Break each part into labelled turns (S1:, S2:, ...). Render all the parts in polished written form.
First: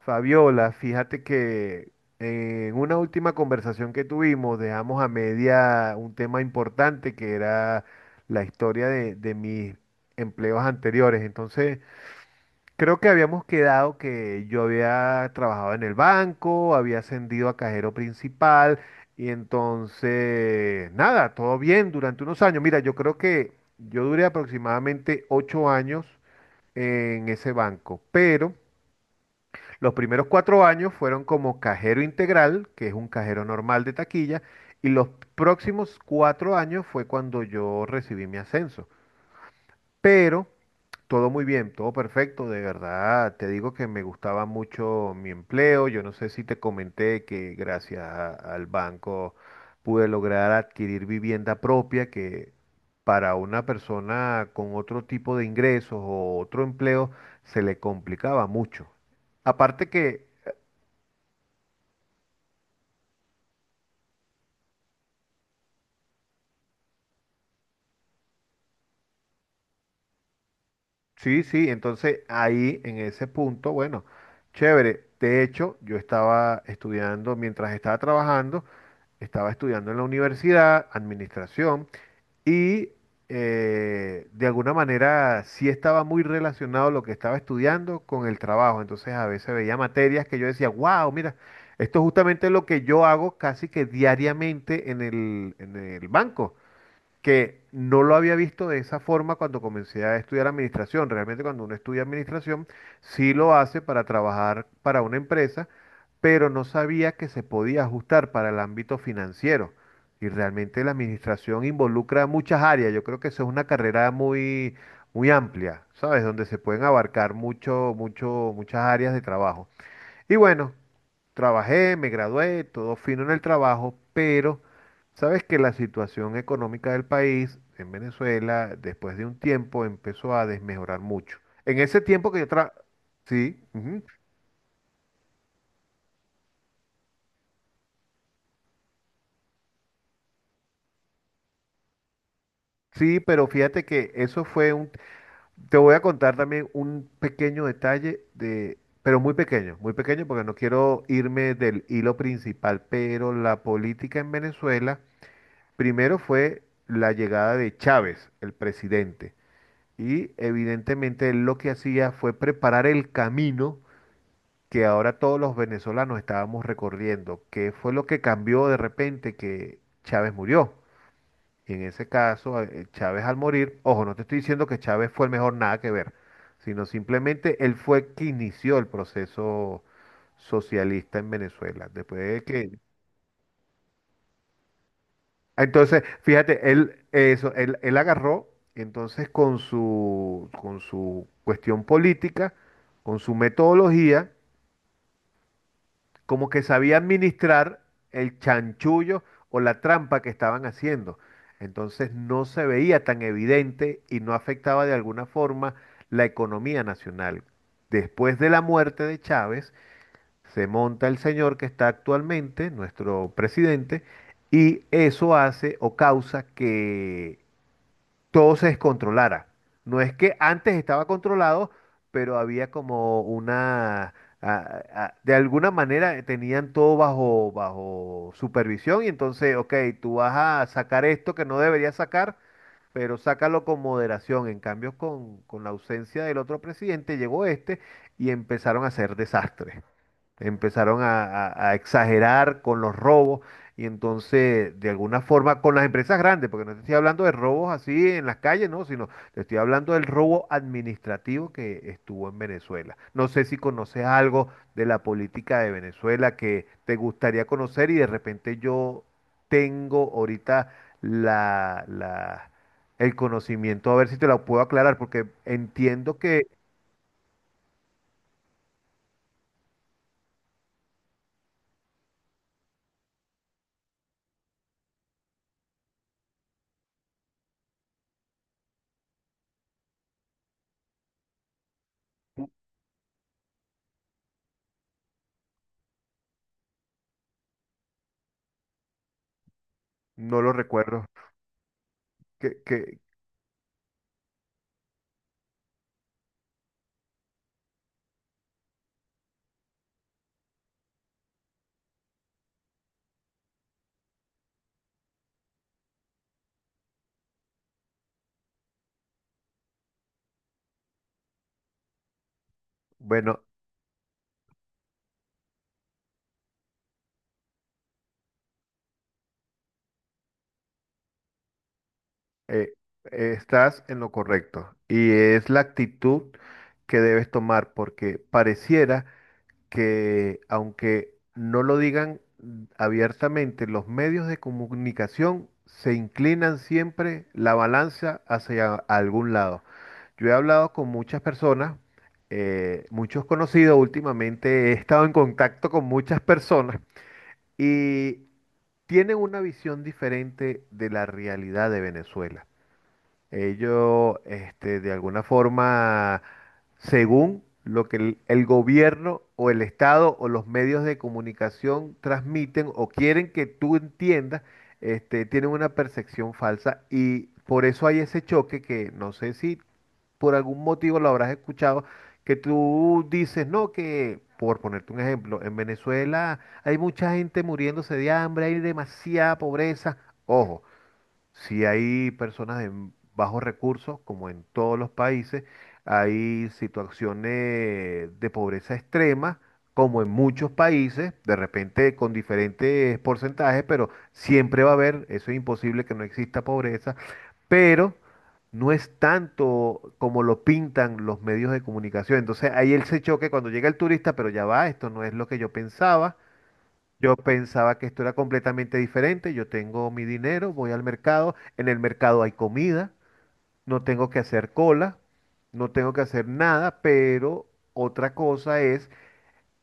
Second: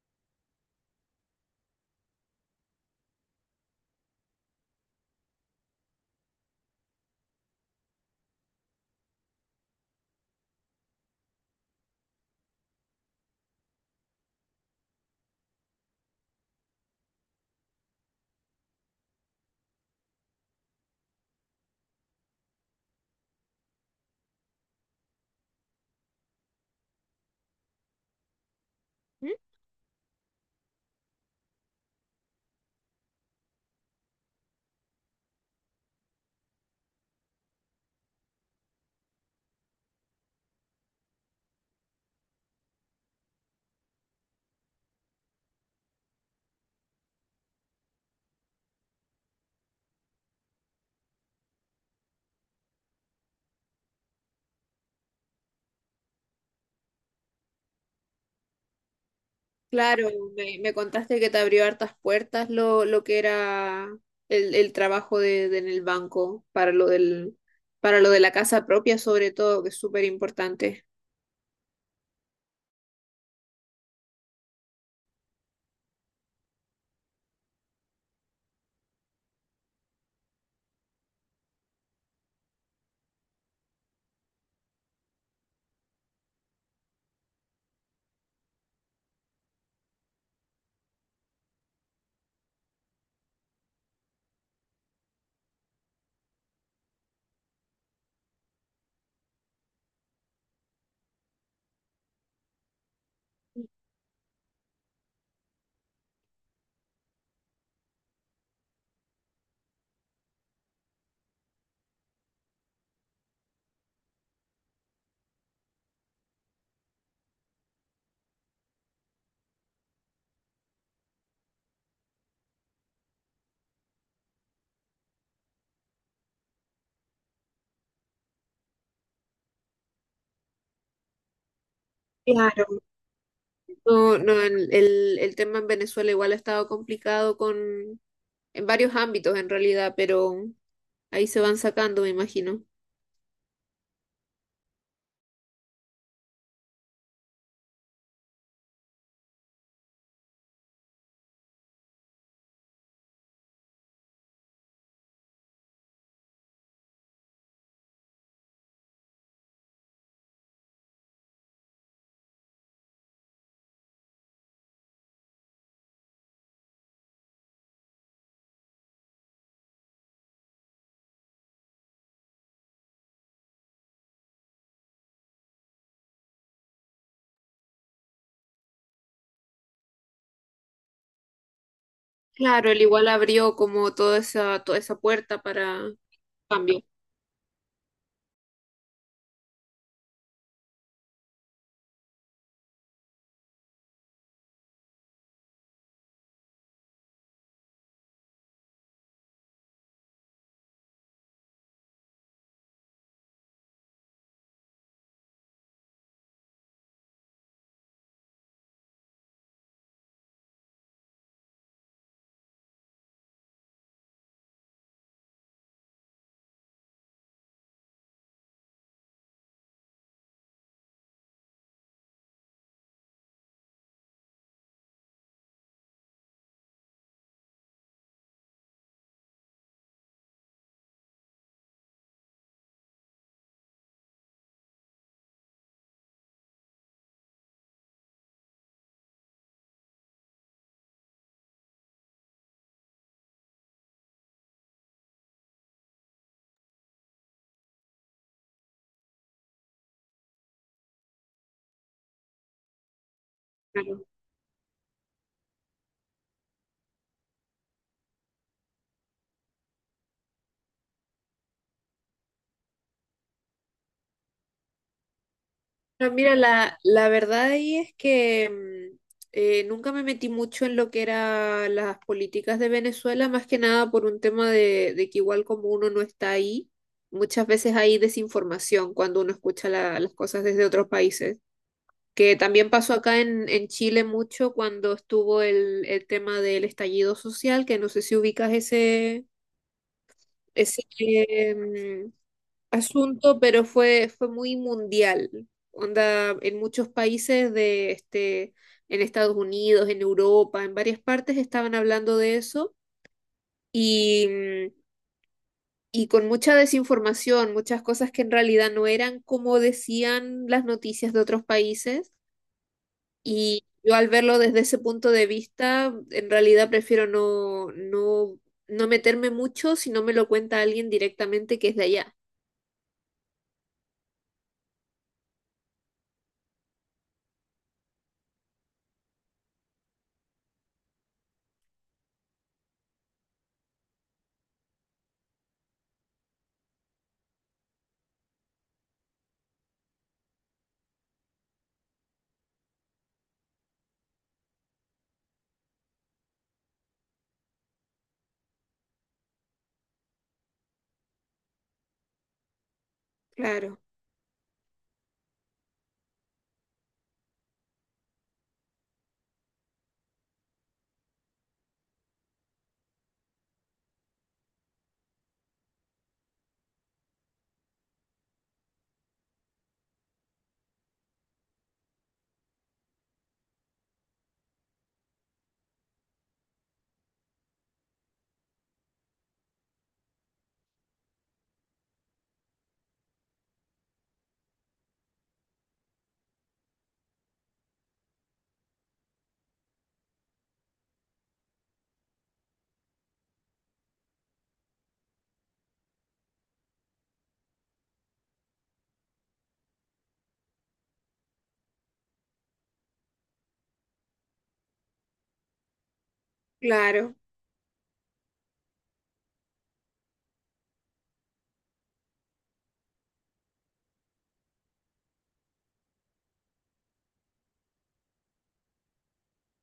S1: Fabiola, fíjate que en una última conversación que tuvimos dejamos a media un tema importante que era la historia de mis empleos anteriores. Entonces, creo que habíamos quedado que yo había trabajado en el banco, había ascendido a cajero principal y entonces, nada, todo bien durante unos años. Mira, yo creo que yo duré aproximadamente 8 años en ese banco, pero...
S2: ¿Mm?
S1: Los primeros 4 años fueron como cajero integral, que es un cajero normal de taquilla, y los próximos 4 años fue cuando yo recibí mi ascenso. Pero todo muy bien, todo perfecto, de verdad. Te digo que me gustaba mucho mi empleo. Yo no sé si te comenté que gracias al banco pude lograr adquirir vivienda propia, que para una persona con otro tipo de ingresos o otro empleo se le complicaba mucho. Aparte
S2: Claro,
S1: que.
S2: me contaste que te abrió hartas puertas lo que era el trabajo de en el banco para lo del, para lo de la casa propia, sobre todo, que es súper importante.
S1: Sí, sí, entonces ahí en ese punto, bueno, chévere. De hecho, yo estaba estudiando, mientras estaba trabajando, estaba estudiando en la universidad, administración, y de alguna manera sí estaba muy relacionado lo que estaba estudiando con el trabajo. Entonces a veces veía materias que yo decía, wow, mira, esto es justamente lo que yo hago casi que diariamente en el banco que no lo había visto de esa forma cuando comencé a estudiar administración. Realmente cuando uno estudia administración, sí lo hace para trabajar para una empresa, pero no sabía que se podía ajustar para el ámbito financiero. Y realmente la administración involucra muchas áreas. Yo creo que eso es una carrera muy, muy amplia, ¿sabes? Donde se pueden abarcar mucho, mucho, muchas áreas de trabajo. Y bueno, trabajé, me gradué, todo fino en el trabajo, pero sabes que la situación económica del país en Venezuela, después de un tiempo, empezó a desmejorar mucho. En ese tiempo que yo
S2: Claro,
S1: tra... Sí, ujú,
S2: no, no, el tema en Venezuela igual ha estado complicado con, en varios ámbitos en realidad, pero ahí se van sacando, me imagino.
S1: sí, pero fíjate que eso fue un... Te voy a contar también un pequeño detalle de... Pero muy pequeño porque no quiero irme del hilo principal, pero la política en Venezuela, primero fue la llegada de Chávez, el presidente. Y evidentemente él lo que hacía fue preparar el camino que ahora todos los venezolanos estábamos recorriendo. ¿Qué fue lo que cambió de repente que Chávez murió? Y en ese caso, Chávez al morir, ojo, no te estoy diciendo que Chávez fue el mejor, nada que ver, sino simplemente él fue que inició el proceso socialista en Venezuela. Después de
S2: Claro,
S1: que.
S2: él igual abrió como toda esa puerta para
S1: Entonces, fíjate,
S2: cambio.
S1: él, eso, él agarró, entonces con su cuestión política, con su metodología, como que sabía administrar el chanchullo o la trampa que estaban haciendo. Entonces no se veía tan evidente y no afectaba de alguna forma la economía nacional. Después de la muerte de Chávez, se monta el señor que está actualmente, nuestro presidente, y eso hace o causa que todo se descontrolara. No es que antes estaba controlado, pero había como una. De alguna manera tenían todo bajo supervisión y entonces, ok, tú vas a sacar esto que no deberías sacar, pero sácalo con moderación. En cambio, con la ausencia del otro presidente, llegó este y empezaron a hacer desastres. Empezaron a exagerar con los robos y entonces, de alguna forma, con las empresas grandes, porque no te estoy hablando de robos así en las calles, no, sino te estoy hablando del robo administrativo que estuvo en Venezuela. No sé si conoces algo de la política de Venezuela que te gustaría conocer y de repente yo tengo ahorita la, la- el conocimiento, a ver si te lo puedo aclarar, porque
S2: No,
S1: entiendo
S2: mira,
S1: que
S2: la verdad ahí es que mm, nunca me metí mucho en lo que eran las políticas de Venezuela, más que nada por un tema de que igual como uno no está ahí, muchas veces hay desinformación cuando uno escucha las cosas desde otros países, que también pasó acá en Chile mucho cuando estuvo el tema del estallido social, que no sé si ubicas ese,
S1: no lo
S2: ese,
S1: recuerdo.
S2: em,
S1: Que, que,
S2: asunto, pero fue muy mundial. Onda, en muchos países de este, en Estados Unidos, en Europa, en varias partes estaban hablando de eso y, mm, y con mucha desinformación, muchas cosas que en realidad no eran como decían las noticias de otros países.
S1: bueno,
S2: Y yo al verlo desde ese punto de vista, en realidad prefiero no meterme mucho si no me lo cuenta alguien directamente que es de allá.
S1: Eh, estás en lo correcto y es la actitud que debes tomar porque pareciera que aunque no lo digan abiertamente, los medios de comunicación se inclinan siempre la balanza hacia algún lado. Yo he hablado con muchas personas, muchos conocidos últimamente, he estado en contacto con muchas personas y tienen una visión diferente de la realidad de Venezuela.
S2: Claro,
S1: Ellos, este, de alguna forma, según lo que el gobierno o el Estado o los medios de comunicación transmiten o quieren que tú entiendas, este, tienen una percepción falsa y por eso hay ese choque que no sé si por algún motivo lo habrás escuchado, que tú dices, no, que, por ponerte un ejemplo, en Venezuela hay mucha gente muriéndose de hambre, hay demasiada pobreza. Ojo. Si hay personas en bajos recursos, como en todos los países, hay situaciones de pobreza extrema, como en muchos países, de repente con diferentes porcentajes, pero siempre va a haber, eso es imposible que no exista pobreza, pero no es tanto como lo pintan los medios de comunicación. Entonces ahí él se choque cuando llega el turista, pero ya va, esto no es lo que yo pensaba. Yo
S2: claro.
S1: pensaba que esto era completamente diferente. Yo tengo mi dinero, voy al mercado, en el mercado hay comida, no tengo que hacer cola, no tengo que hacer nada, pero otra cosa es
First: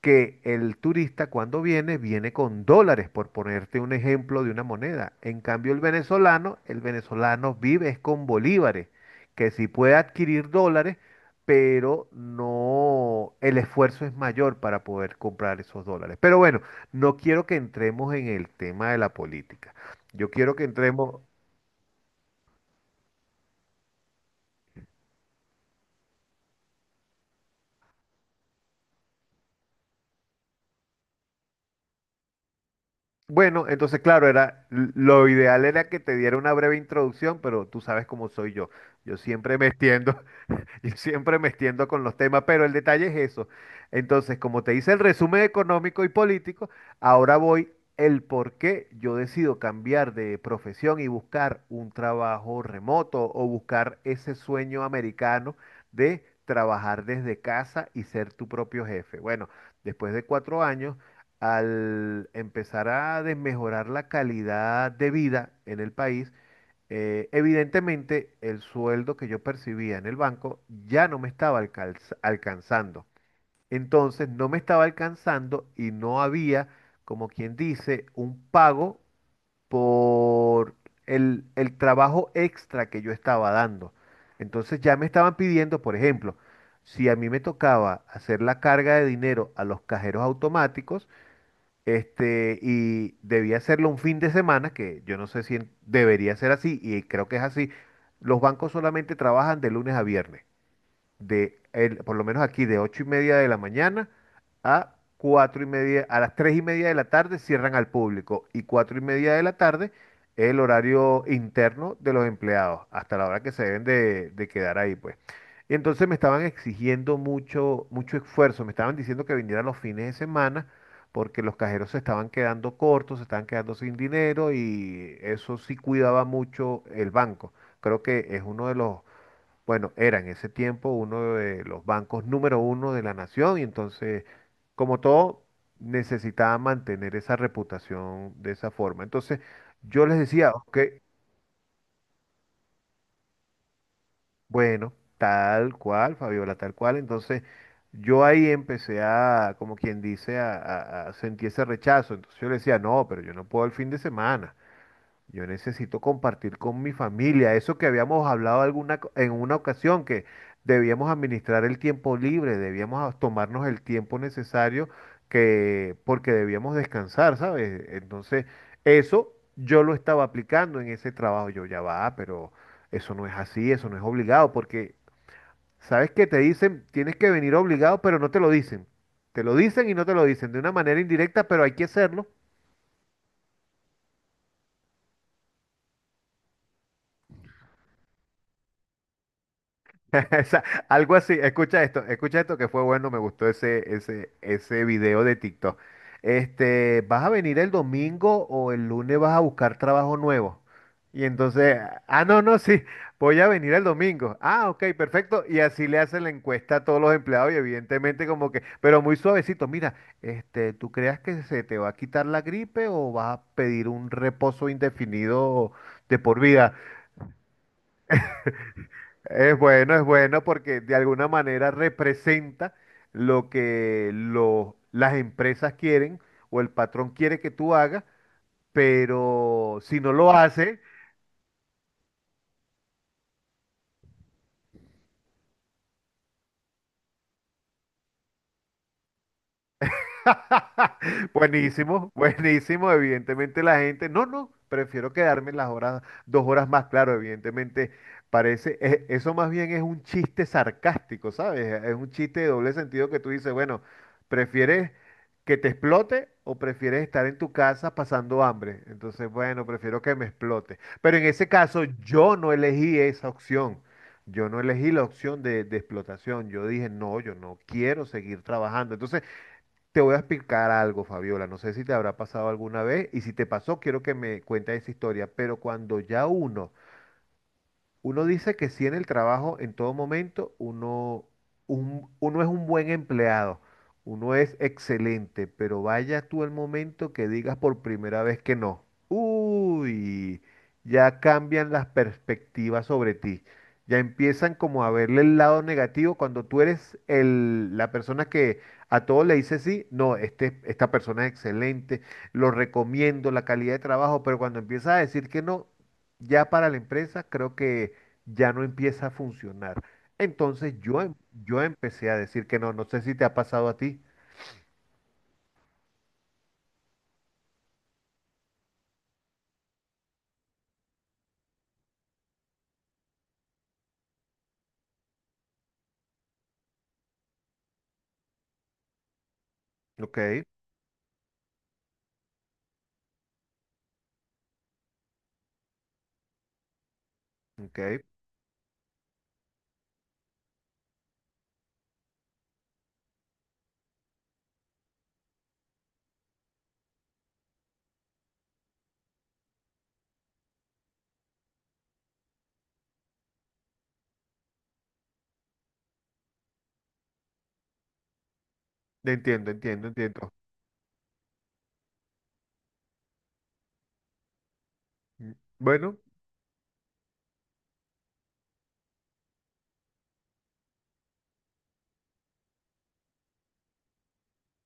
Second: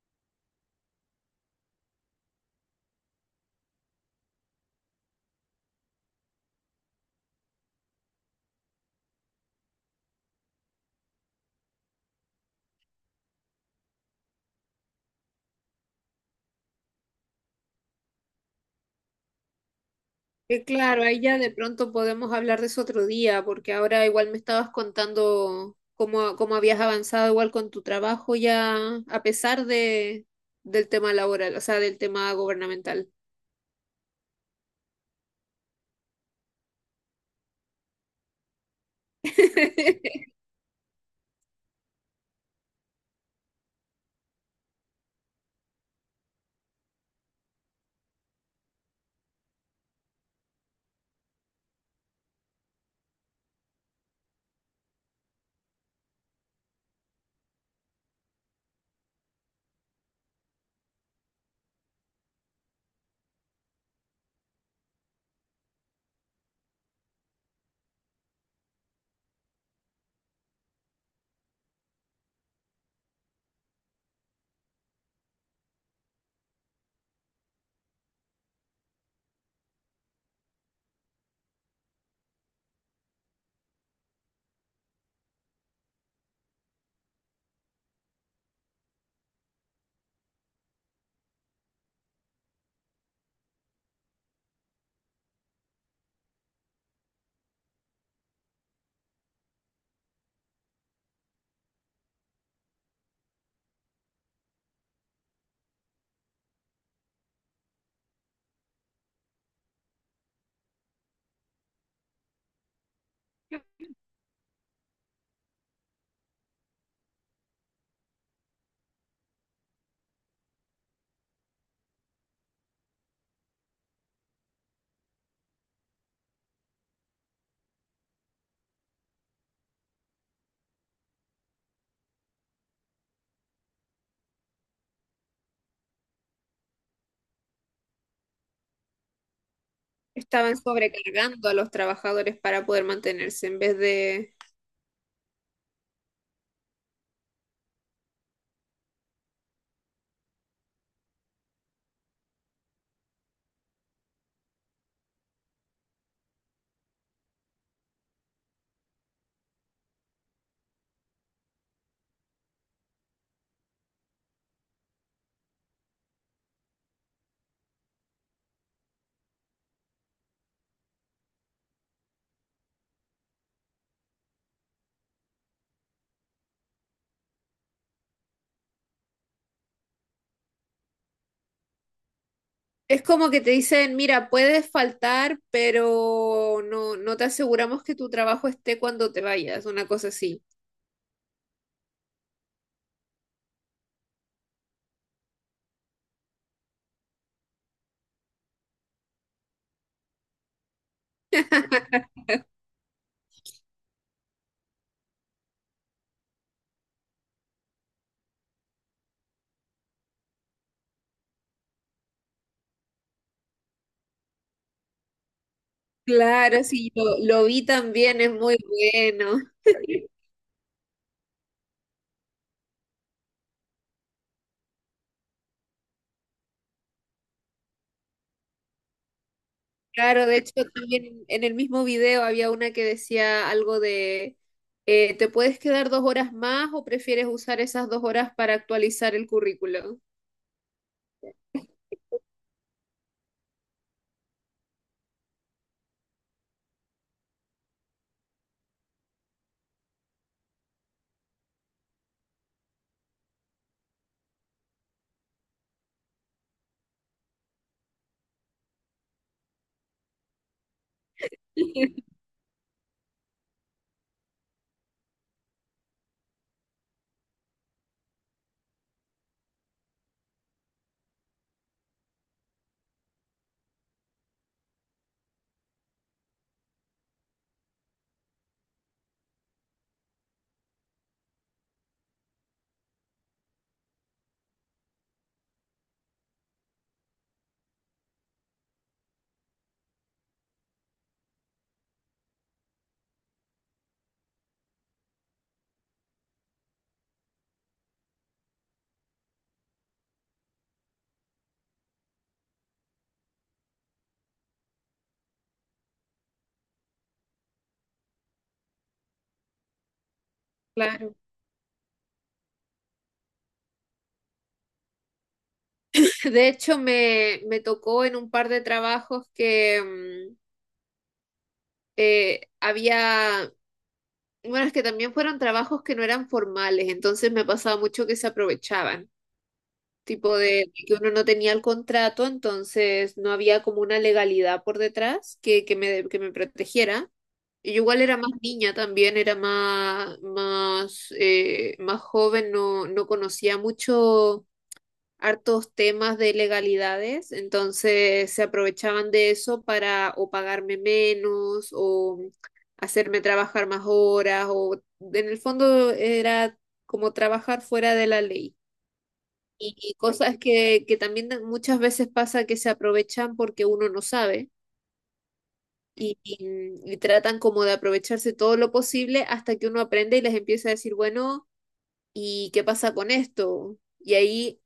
S1: que el turista cuando viene, viene con dólares, por ponerte un ejemplo de una moneda. En cambio, el venezolano vive es con bolívares, que sí puede adquirir dólares, pero no, el esfuerzo es mayor para poder comprar esos dólares. Pero bueno, no quiero que entremos en el tema de la política. Yo quiero que
S2: Que claro, ahí
S1: entremos...
S2: ya de pronto podemos hablar de eso otro día, porque ahora igual me estabas contando cómo, cómo habías avanzado igual con tu trabajo ya, a pesar de, del tema laboral, o sea, del tema gubernamental.
S1: Bueno, entonces claro, era lo ideal era que te diera una breve introducción, pero tú sabes cómo soy yo. Yo siempre me extiendo, Yo siempre me extiendo con los temas, pero el detalle es eso. Entonces, como te hice el resumen económico y político, ahora voy el por qué yo decido cambiar de profesión y buscar un trabajo remoto o buscar ese sueño americano de trabajar desde casa y ser tu propio jefe. Bueno, después de 4 años, al empezar a desmejorar la calidad de vida en el país, evidentemente, el sueldo que yo percibía en el banco ya no me estaba alcanzando. Entonces, no me estaba alcanzando y no había, como quien dice, un pago por el trabajo extra que yo estaba dando. Entonces, ya me estaban pidiendo, por ejemplo, si a mí me tocaba hacer la carga de dinero a los cajeros automáticos, este, y debía hacerlo un fin de semana, que yo no sé si debería ser así, y creo que es así. Los bancos solamente trabajan de lunes a viernes por lo menos aquí de 8:30 de la mañana a 4:30, a las 3:30 de la tarde cierran al público y 4:30 de la tarde es el horario interno de los empleados, hasta la hora que se deben de quedar ahí, pues. Y entonces me estaban exigiendo mucho, mucho esfuerzo, me estaban diciendo que viniera los fines de semana porque los cajeros se estaban quedando cortos, se estaban quedando sin dinero y eso sí cuidaba mucho el banco. Creo que es uno de los bueno, era en ese tiempo uno de los bancos número uno de la nación y entonces, como todo, necesitaba mantener esa reputación de esa forma. Entonces, yo les decía,
S2: Estaban
S1: ok,
S2: sobrecargando a los trabajadores para poder mantenerse en vez de...
S1: bueno, tal cual, Fabiola, tal cual. Entonces, yo ahí empecé a, como quien dice, a sentir ese rechazo. Entonces yo le decía, no, pero yo no puedo el fin de semana. Yo necesito compartir con mi familia, eso que habíamos hablado en una ocasión, que debíamos administrar el tiempo libre, debíamos tomarnos el tiempo necesario que, porque debíamos descansar, ¿sabes? Entonces, eso yo lo estaba aplicando en ese trabajo. Yo ya va, pero eso no es así, eso no es obligado, porque, ¿sabes qué? Te dicen, tienes que venir obligado, pero no te lo dicen. Te lo dicen y no te lo dicen de una manera indirecta, pero hay que hacerlo.
S2: Es como que te dicen, mira, puedes faltar, pero no te aseguramos que tu trabajo esté cuando te vayas, una cosa así.
S1: Esa- algo así, escucha esto que fue bueno, me gustó ese video de TikTok. Este, ¿vas a venir el domingo o el lunes vas a buscar trabajo nuevo? Y entonces, ah, no, no, sí, voy a venir el domingo. Ah, ok, perfecto. Y así le hacen la encuesta a todos los empleados y evidentemente como que, pero muy suavecito, mira, este, ¿tú creas que se te va a quitar la gripe o vas a pedir un reposo indefinido de por
S2: Claro,
S1: vida?
S2: sí, lo vi también, es muy bueno.
S1: Es bueno porque de alguna manera representa lo que las empresas quieren o el patrón quiere que tú hagas, pero si no
S2: Claro,
S1: lo
S2: de hecho
S1: haces,
S2: también en el mismo video había una que decía algo ¿te puedes quedar dos horas más o prefieres usar esas dos horas para actualizar el currículum?
S1: Buenísimo, buenísimo. Evidentemente la gente, no, no, prefiero quedarme las horas, 2 horas más, claro, evidentemente parece, eso más bien es un chiste sarcástico, ¿sabes? Es un chiste de doble sentido que tú dices, bueno, ¿prefieres que te explote o prefieres estar en tu casa pasando hambre? Entonces, bueno, prefiero que me explote. Pero en ese caso, yo no elegí esa opción. Yo no elegí la opción de explotación. Yo dije, no, yo no quiero seguir trabajando. Entonces, te voy a explicar algo, Fabiola. No sé si te habrá pasado alguna vez y si te pasó, quiero que me cuentes esa historia. Pero cuando ya uno dice que sí en el trabajo, en todo momento, uno, uno es un buen empleado, uno es excelente, pero vaya tú el momento que digas por primera vez que no. Uy, ya cambian las perspectivas sobre ti. Ya empiezan como a verle el lado negativo cuando tú eres el, la persona que a todos le dice sí, no, este, esta persona es excelente, lo recomiendo, la calidad de trabajo, pero cuando empiezas a decir que no, ya para la empresa creo que ya no empieza a funcionar. Entonces yo,
S2: Claro.
S1: yo empecé a decir que no, no sé si te ha pasado a ti.
S2: De hecho, me tocó en un par de trabajos que mm, había, bueno, es que también fueron trabajos que no eran formales, entonces me pasaba mucho que se aprovechaban,
S1: Ok,
S2: tipo de, que uno no tenía el contrato, entonces no había como una legalidad por detrás que me protegiera. Y yo
S1: ok,
S2: igual era más niña también, era más, más joven, no conocía mucho hartos temas de legalidades, entonces se aprovechaban de eso para o pagarme menos o hacerme trabajar más horas o en el fondo era como trabajar fuera de la ley.
S1: entiendo,
S2: Y
S1: entiendo,
S2: y
S1: entiendo.
S2: cosas que también muchas veces pasa que se aprovechan porque uno no sabe
S1: Mm. Bueno,
S2: y tratan como de aprovecharse todo lo posible hasta que uno aprende y les empieza a decir, bueno, ¿y qué pasa con esto? Y ahí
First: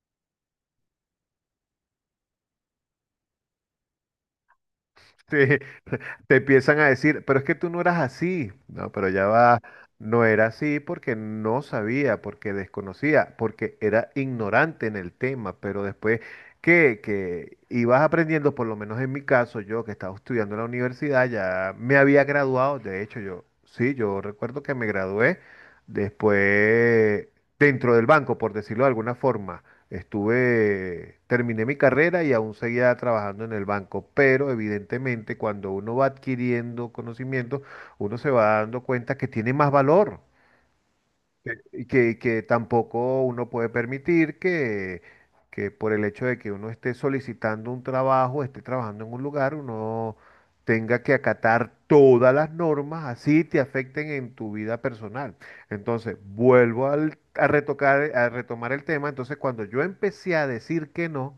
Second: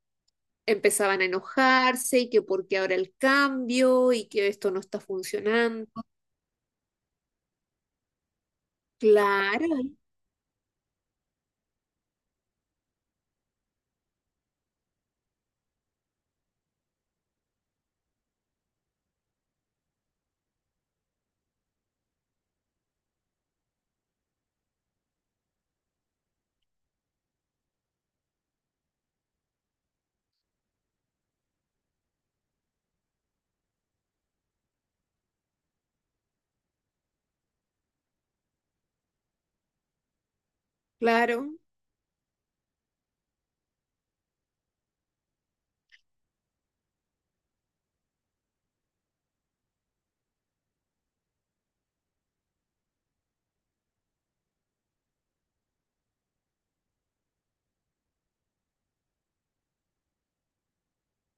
S2: empezaban a enojarse y que porque ahora el cambio y que esto no está
S1: sí,
S2: funcionando.
S1: te empiezan a decir, pero es que tú no eras así. No, pero ya va,
S2: Claro,
S1: no era así porque no sabía, porque desconocía, porque era ignorante en el tema, pero después que ibas aprendiendo, por lo menos en mi caso, yo que estaba estudiando en la universidad, ya me había graduado, de hecho yo, sí, yo recuerdo que me gradué después dentro del banco, por decirlo de alguna forma. Estuve, terminé mi carrera y aún seguía trabajando en el banco, pero evidentemente cuando uno va adquiriendo conocimiento, uno se va dando cuenta que tiene más valor.
S2: claro,
S1: Y que tampoco uno puede permitir que por el hecho de que uno esté solicitando un trabajo, esté trabajando en un lugar, uno tenga que acatar todas las normas, así te afecten en tu vida personal. Entonces, vuelvo a retomar el tema. Entonces, cuando yo empecé a decir que no,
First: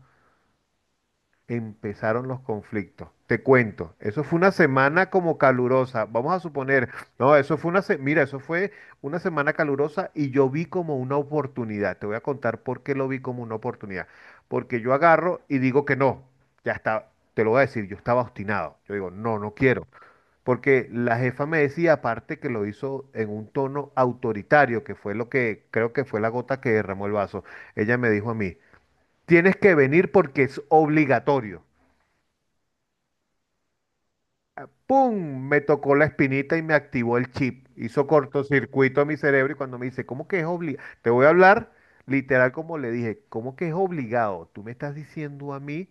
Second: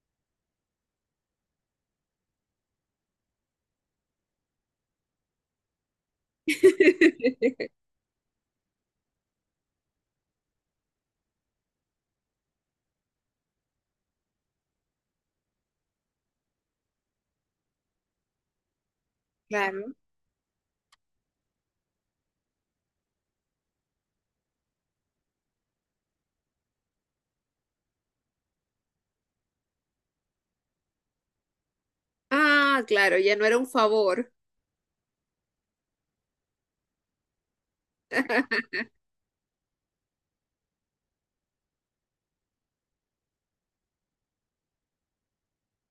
S1: empezaron los conflictos. Te cuento, eso fue una semana como calurosa. Vamos a suponer, no, eso fue eso fue una semana calurosa y yo vi como una oportunidad. Te voy a contar por qué lo vi como una oportunidad. Porque yo agarro y digo que no. Ya está, te lo voy a decir, yo estaba obstinado. Yo digo, no, no quiero.
S2: claro.
S1: Porque la jefa me decía, aparte que lo hizo en un tono autoritario, que fue lo que creo que fue la gota que derramó el vaso. Ella me dijo a mí, tienes que venir porque es obligatorio.
S2: Ah, claro, ya no era un favor.
S1: ¡Pum! Me tocó la espinita y me activó el chip. Hizo cortocircuito a mi cerebro y cuando me dice, ¿cómo que es obligado? Te voy a hablar literal como le dije, ¿cómo que es obligado? Tú me estás diciendo a mí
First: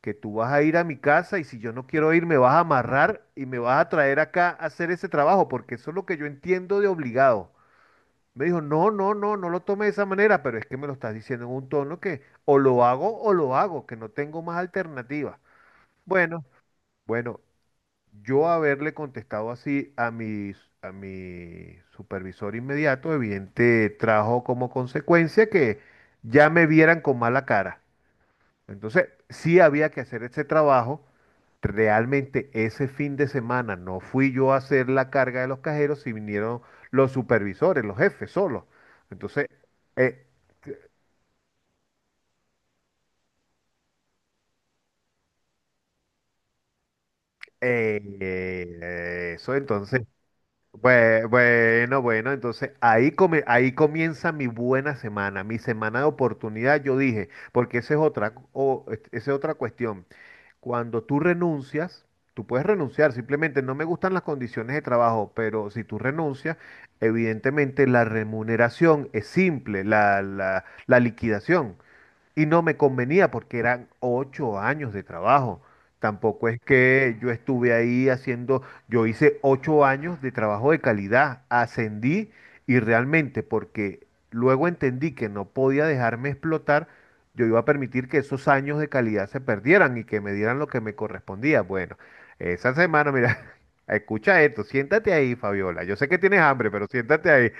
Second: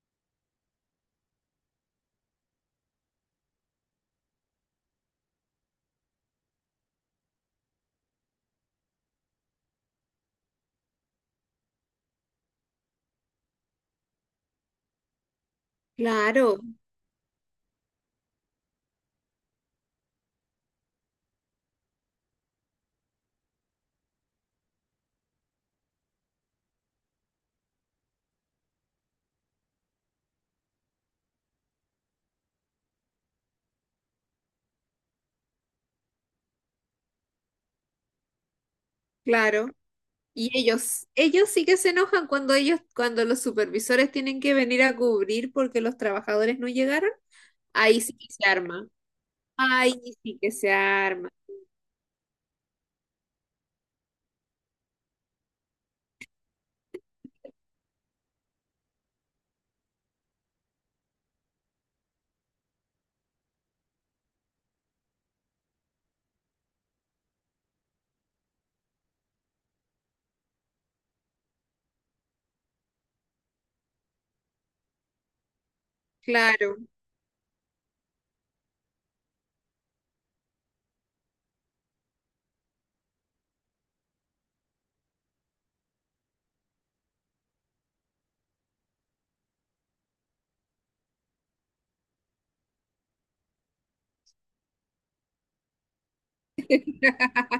S1: que tú vas a ir a mi casa y si yo no quiero ir me vas a amarrar y me vas a traer acá a hacer ese trabajo porque eso es lo que yo entiendo de obligado. Me dijo, no, no, no, no lo tome de esa manera, pero es que me lo estás diciendo en un tono que o lo hago, que no tengo más alternativa. Bueno,
S2: Claro,
S1: bueno, yo haberle contestado así a mi supervisor inmediato, evidente, trajo como consecuencia que ya me vieran con mala cara. Entonces, sí había que hacer ese trabajo. Realmente ese fin de semana no fui yo a hacer la carga de los cajeros, si vinieron los supervisores, los jefes solos. Entonces,
S2: claro.
S1: eh,
S2: Y ellos sí que se enojan cuando ellos, cuando los supervisores tienen que venir a cubrir porque los trabajadores no llegaron. Ahí sí que se arma.
S1: eso
S2: Ay,
S1: entonces
S2: sí que se
S1: Bue-
S2: arma.
S1: Bueno, bueno, entonces ahí, ahí comienza mi buena semana, mi semana de oportunidad, yo dije, porque esa es otra, esa es otra cuestión. Cuando tú renuncias, tú puedes renunciar, simplemente no me gustan las condiciones de trabajo, pero si tú renuncias, evidentemente la remuneración es simple, la liquidación. Y no me convenía porque eran 8 años de trabajo. Tampoco es
S2: Claro,
S1: que yo estuve ahí haciendo, yo hice 8 años de trabajo de calidad, ascendí y realmente porque luego entendí que no podía dejarme explotar, yo iba a permitir que esos años de calidad se perdieran y que me dieran lo que me correspondía. Bueno, esa semana, mira, escucha esto, siéntate ahí, Fabiola. Yo sé que tienes hambre, pero siéntate ahí.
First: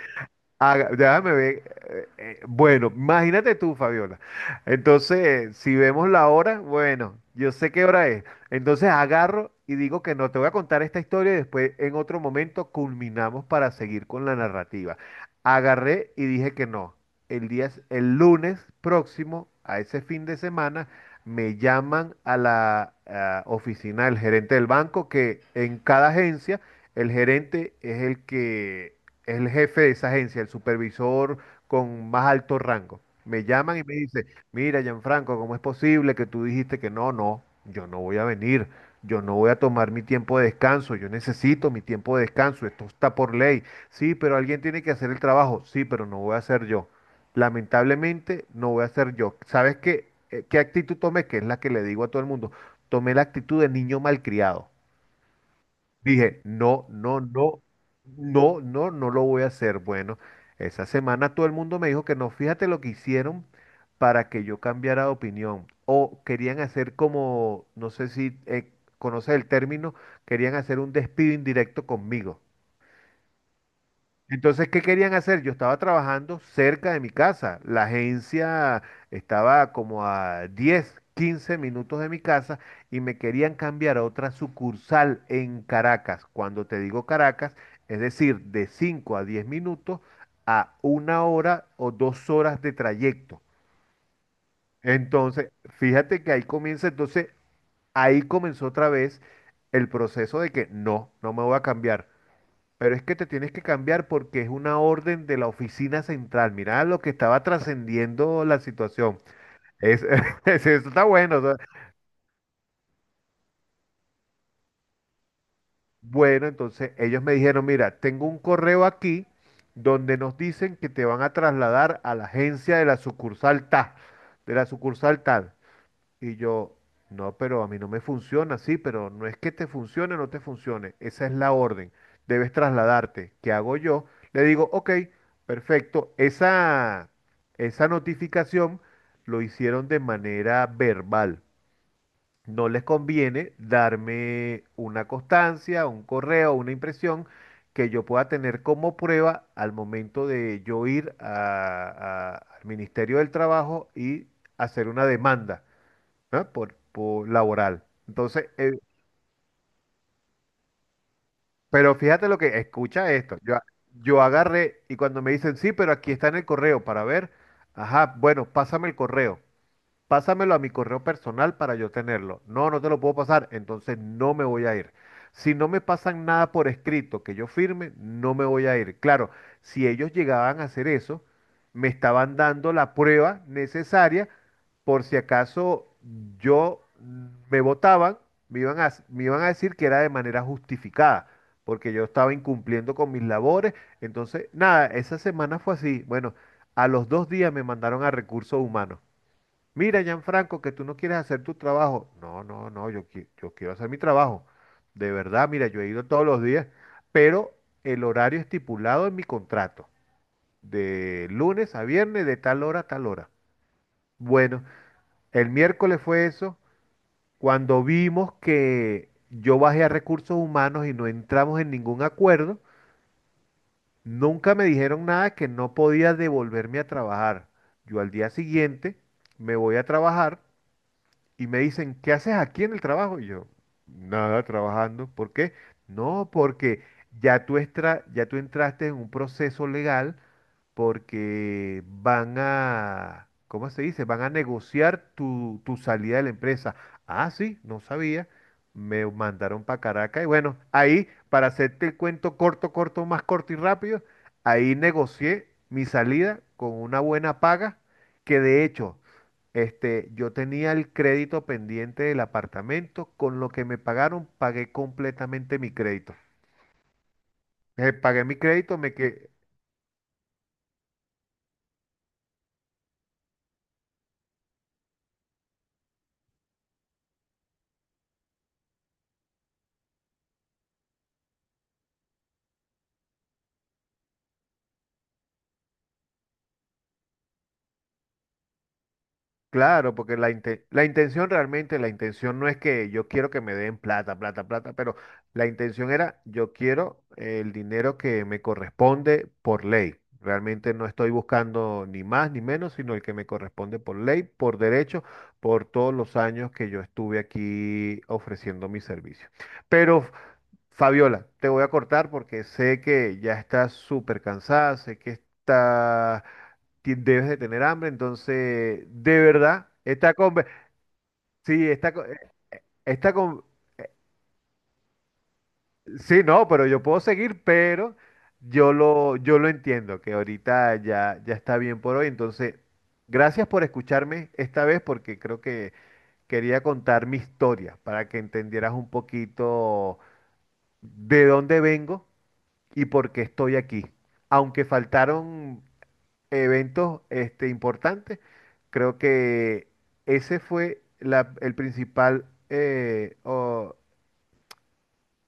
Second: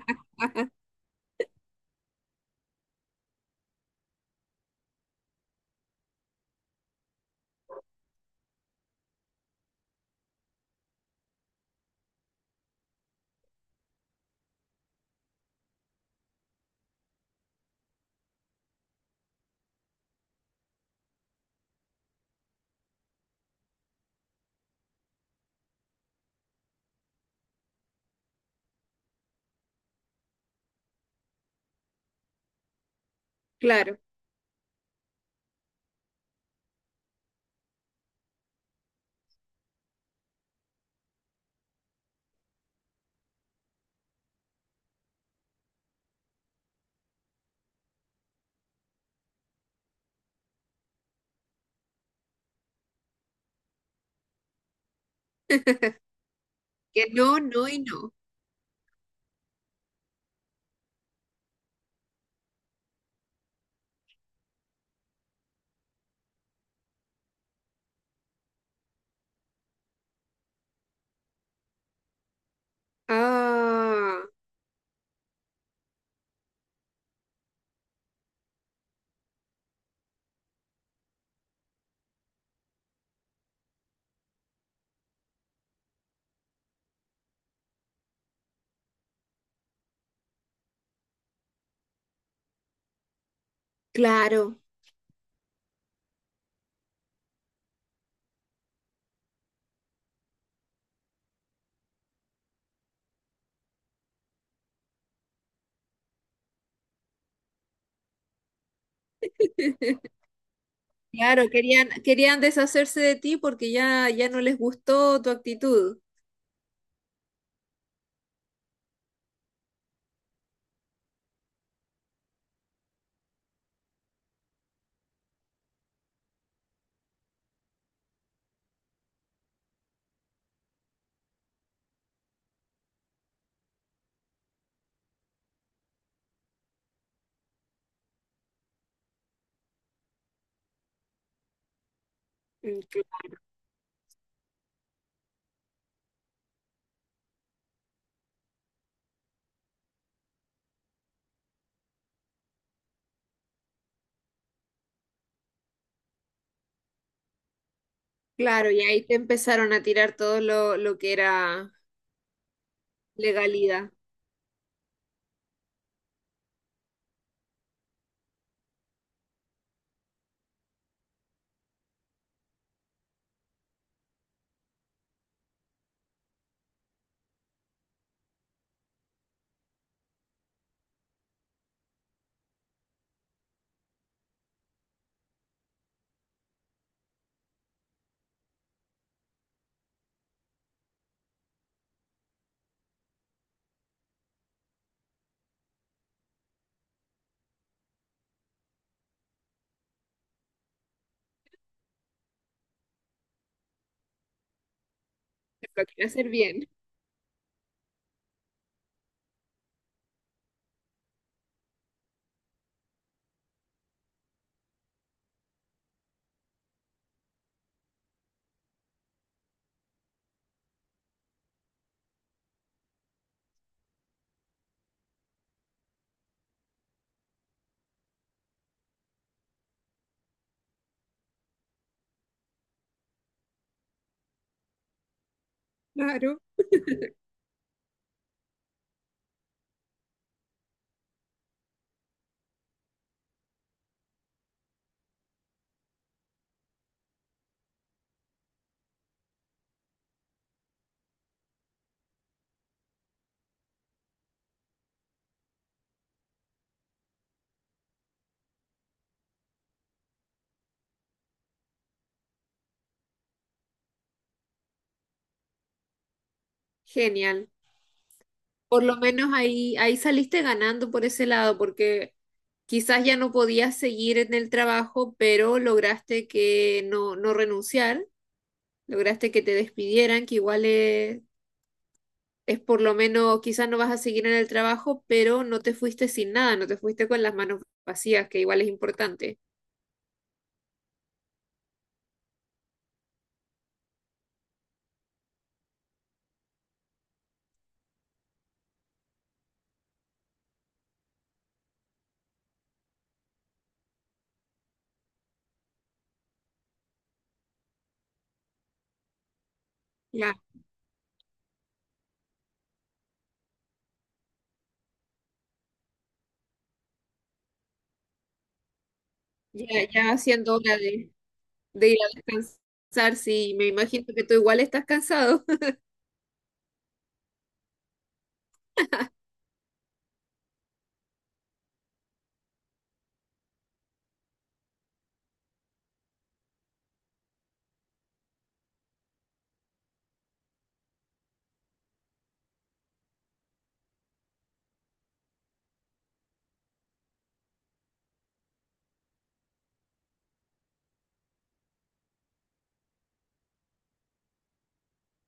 S1: Déjame ver. Bueno, imagínate tú, Fabiola. Entonces, si vemos la hora, bueno, yo sé qué hora es. Entonces agarro y digo que no, te voy a contar esta historia y después en otro momento culminamos para seguir con la narrativa. Agarré y dije que no. El día, el lunes próximo, a ese fin de semana, me llaman a la oficina del gerente del banco, que en cada agencia el gerente es el que el jefe de esa agencia, el supervisor con más alto rango. Me llaman y me
S2: claro.
S1: dice, mira, Gianfranco, ¿cómo es posible que tú dijiste que no, no, yo no voy a venir, yo no voy a tomar mi tiempo de descanso, yo necesito mi tiempo de descanso, esto está por ley. Sí, pero alguien tiene que hacer el trabajo, sí, pero no voy a ser yo. Lamentablemente no voy a ser yo. ¿Sabes qué, qué actitud tomé? Que es la que le digo a todo el mundo. Tomé la actitud de niño malcriado. Dije, no,
S2: Que
S1: no,
S2: no,
S1: no,
S2: no y no.
S1: no, no, no lo voy a hacer. Bueno, esa semana todo el mundo me dijo que no, fíjate lo que hicieron para que yo cambiara de opinión. O querían hacer como, no sé si conoces el término, querían hacer un despido indirecto conmigo.
S2: Ah,
S1: Entonces, ¿qué querían hacer? Yo estaba trabajando cerca de mi casa. La agencia estaba como a 10, 15 minutos de mi casa y me querían cambiar a otra sucursal en Caracas. Cuando te digo Caracas, es decir, de 5 a 10 minutos a una hora o 2 horas de trayecto.
S2: claro,
S1: Entonces, fíjate que ahí comienza, entonces ahí comenzó otra vez el proceso de que no, no me voy a cambiar. Pero es que te tienes que cambiar porque es una orden de la oficina central. Mirá lo que estaba trascendiendo la situación. Es, eso está bueno. O
S2: claro.
S1: sea,
S2: Querían, querían deshacerse de ti porque ya, ya no les gustó tu actitud.
S1: bueno, entonces ellos me dijeron, mira, tengo un correo aquí donde nos dicen que te van a trasladar a la agencia de la sucursal tal, de la sucursal tal. Y yo, no, pero a mí no me funciona, sí, pero no es que te funcione o no te funcione, esa es la orden, debes trasladarte. ¿Qué hago yo? Le digo, ok, perfecto, esa notificación lo hicieron de manera verbal. No
S2: Mm,
S1: les
S2: cl-
S1: conviene darme una constancia, un correo, una impresión que yo pueda tener como prueba al momento de yo ir al Ministerio del Trabajo y hacer una demanda. ¿No? Por laboral. Entonces,
S2: Claro, y ahí te empezaron a tirar todo lo que era
S1: pero fíjate lo que, escucha esto. Yo,
S2: legalidad.
S1: yo agarré y cuando me dicen, sí, pero aquí está en el correo para ver, ajá, bueno, pásame el correo. Pásamelo a mi correo personal para yo tenerlo. No, no te lo puedo pasar, entonces no me voy a ir. Si no me pasan nada por escrito que yo firme, no me voy a ir. Claro, si ellos llegaban a hacer eso, me estaban dando la prueba necesaria por si acaso yo me votaban, me iban a decir que era de manera justificada, porque yo estaba incumpliendo con mis labores. Entonces, nada, esa semana fue así. Bueno, a los 2 días me mandaron a recursos humanos. Mira, Gianfranco, que tú no quieres hacer tu trabajo. No, no, no, yo, yo quiero hacer mi trabajo. De verdad, mira, yo
S2: Lo
S1: he
S2: que
S1: ido
S2: era
S1: todos
S2: hacer
S1: los días,
S2: bien.
S1: pero el horario estipulado en mi contrato, de lunes a viernes, de tal hora a tal hora. Bueno, el miércoles fue eso, cuando vimos que yo bajé a recursos humanos y no entramos en ningún acuerdo, nunca me dijeron nada que no podía devolverme a trabajar. Yo al día siguiente me voy a trabajar. Y me dicen, ¿qué haces aquí en el trabajo? Y yo, nada, trabajando. ¿Por qué? No,
S2: Claro.
S1: porque ya tú, ya tú entraste en un proceso legal porque van a, ¿cómo se dice? Van a negociar tu, tu salida de la empresa. Ah, sí, no sabía. Me mandaron para Caracas y bueno, ahí, para hacerte el cuento corto, corto, más corto y rápido, ahí negocié mi salida con una buena paga, que de hecho, este, yo tenía el crédito pendiente del apartamento, con lo que me pagaron, pagué completamente mi crédito.
S2: Genial.
S1: Pagué mi crédito,
S2: Por
S1: me
S2: lo
S1: quedé,
S2: menos ahí, ahí saliste ganando por ese lado, porque quizás ya no podías seguir en el trabajo, pero lograste que no renunciar, lograste que te despidieran, que igual es por lo menos, quizás no vas a seguir en el trabajo, pero no te fuiste sin nada, no te fuiste con las manos vacías, que igual es importante.
S1: claro, porque la intención realmente, la intención no es que yo quiero que me den plata, plata, plata, pero la intención era yo quiero el dinero que me corresponde por ley. Realmente no estoy buscando ni más ni menos, sino el que me corresponde por ley, por derecho, por todos los años que yo estuve aquí ofreciendo mi servicio. Pero
S2: Ya,
S1: Fabiola, te voy a cortar porque sé que ya estás súper cansada, sé que debes de tener hambre, entonces, de
S2: ya,
S1: verdad,
S2: ya haciendo hora
S1: sí,
S2: de ir a
S1: esta
S2: descansar,
S1: con-
S2: sí, me imagino que tú igual estás cansado.
S1: sí, no, pero yo puedo seguir, pero yo lo entiendo, que ahorita ya está bien por hoy, entonces, gracias por escucharme esta vez porque creo que quería contar mi historia para que entendieras un poquito de dónde vengo y por qué estoy aquí. Aunque faltaron eventos importantes, creo que ese fue el principal, o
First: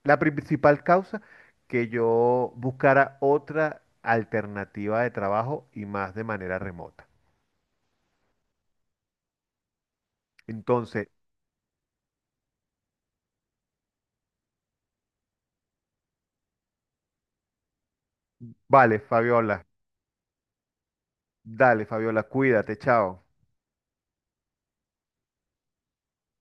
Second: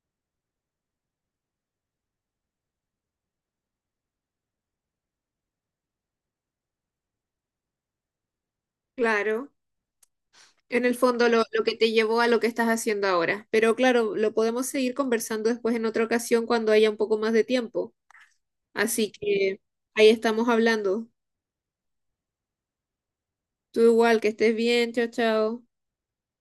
S1: la principal causa que yo buscara otra alternativa de trabajo y más de manera remota.
S2: Claro, en el
S1: Entonces,
S2: fondo lo que te llevó a lo que estás haciendo ahora. Pero claro, lo podemos seguir conversando después en otra ocasión cuando haya un poco más de tiempo.
S1: vale,
S2: Así que
S1: Fabiola,
S2: ahí estamos hablando.
S1: dale, Fabiola, cuídate, chao.
S2: Tú igual, que estés bien, chao, chao.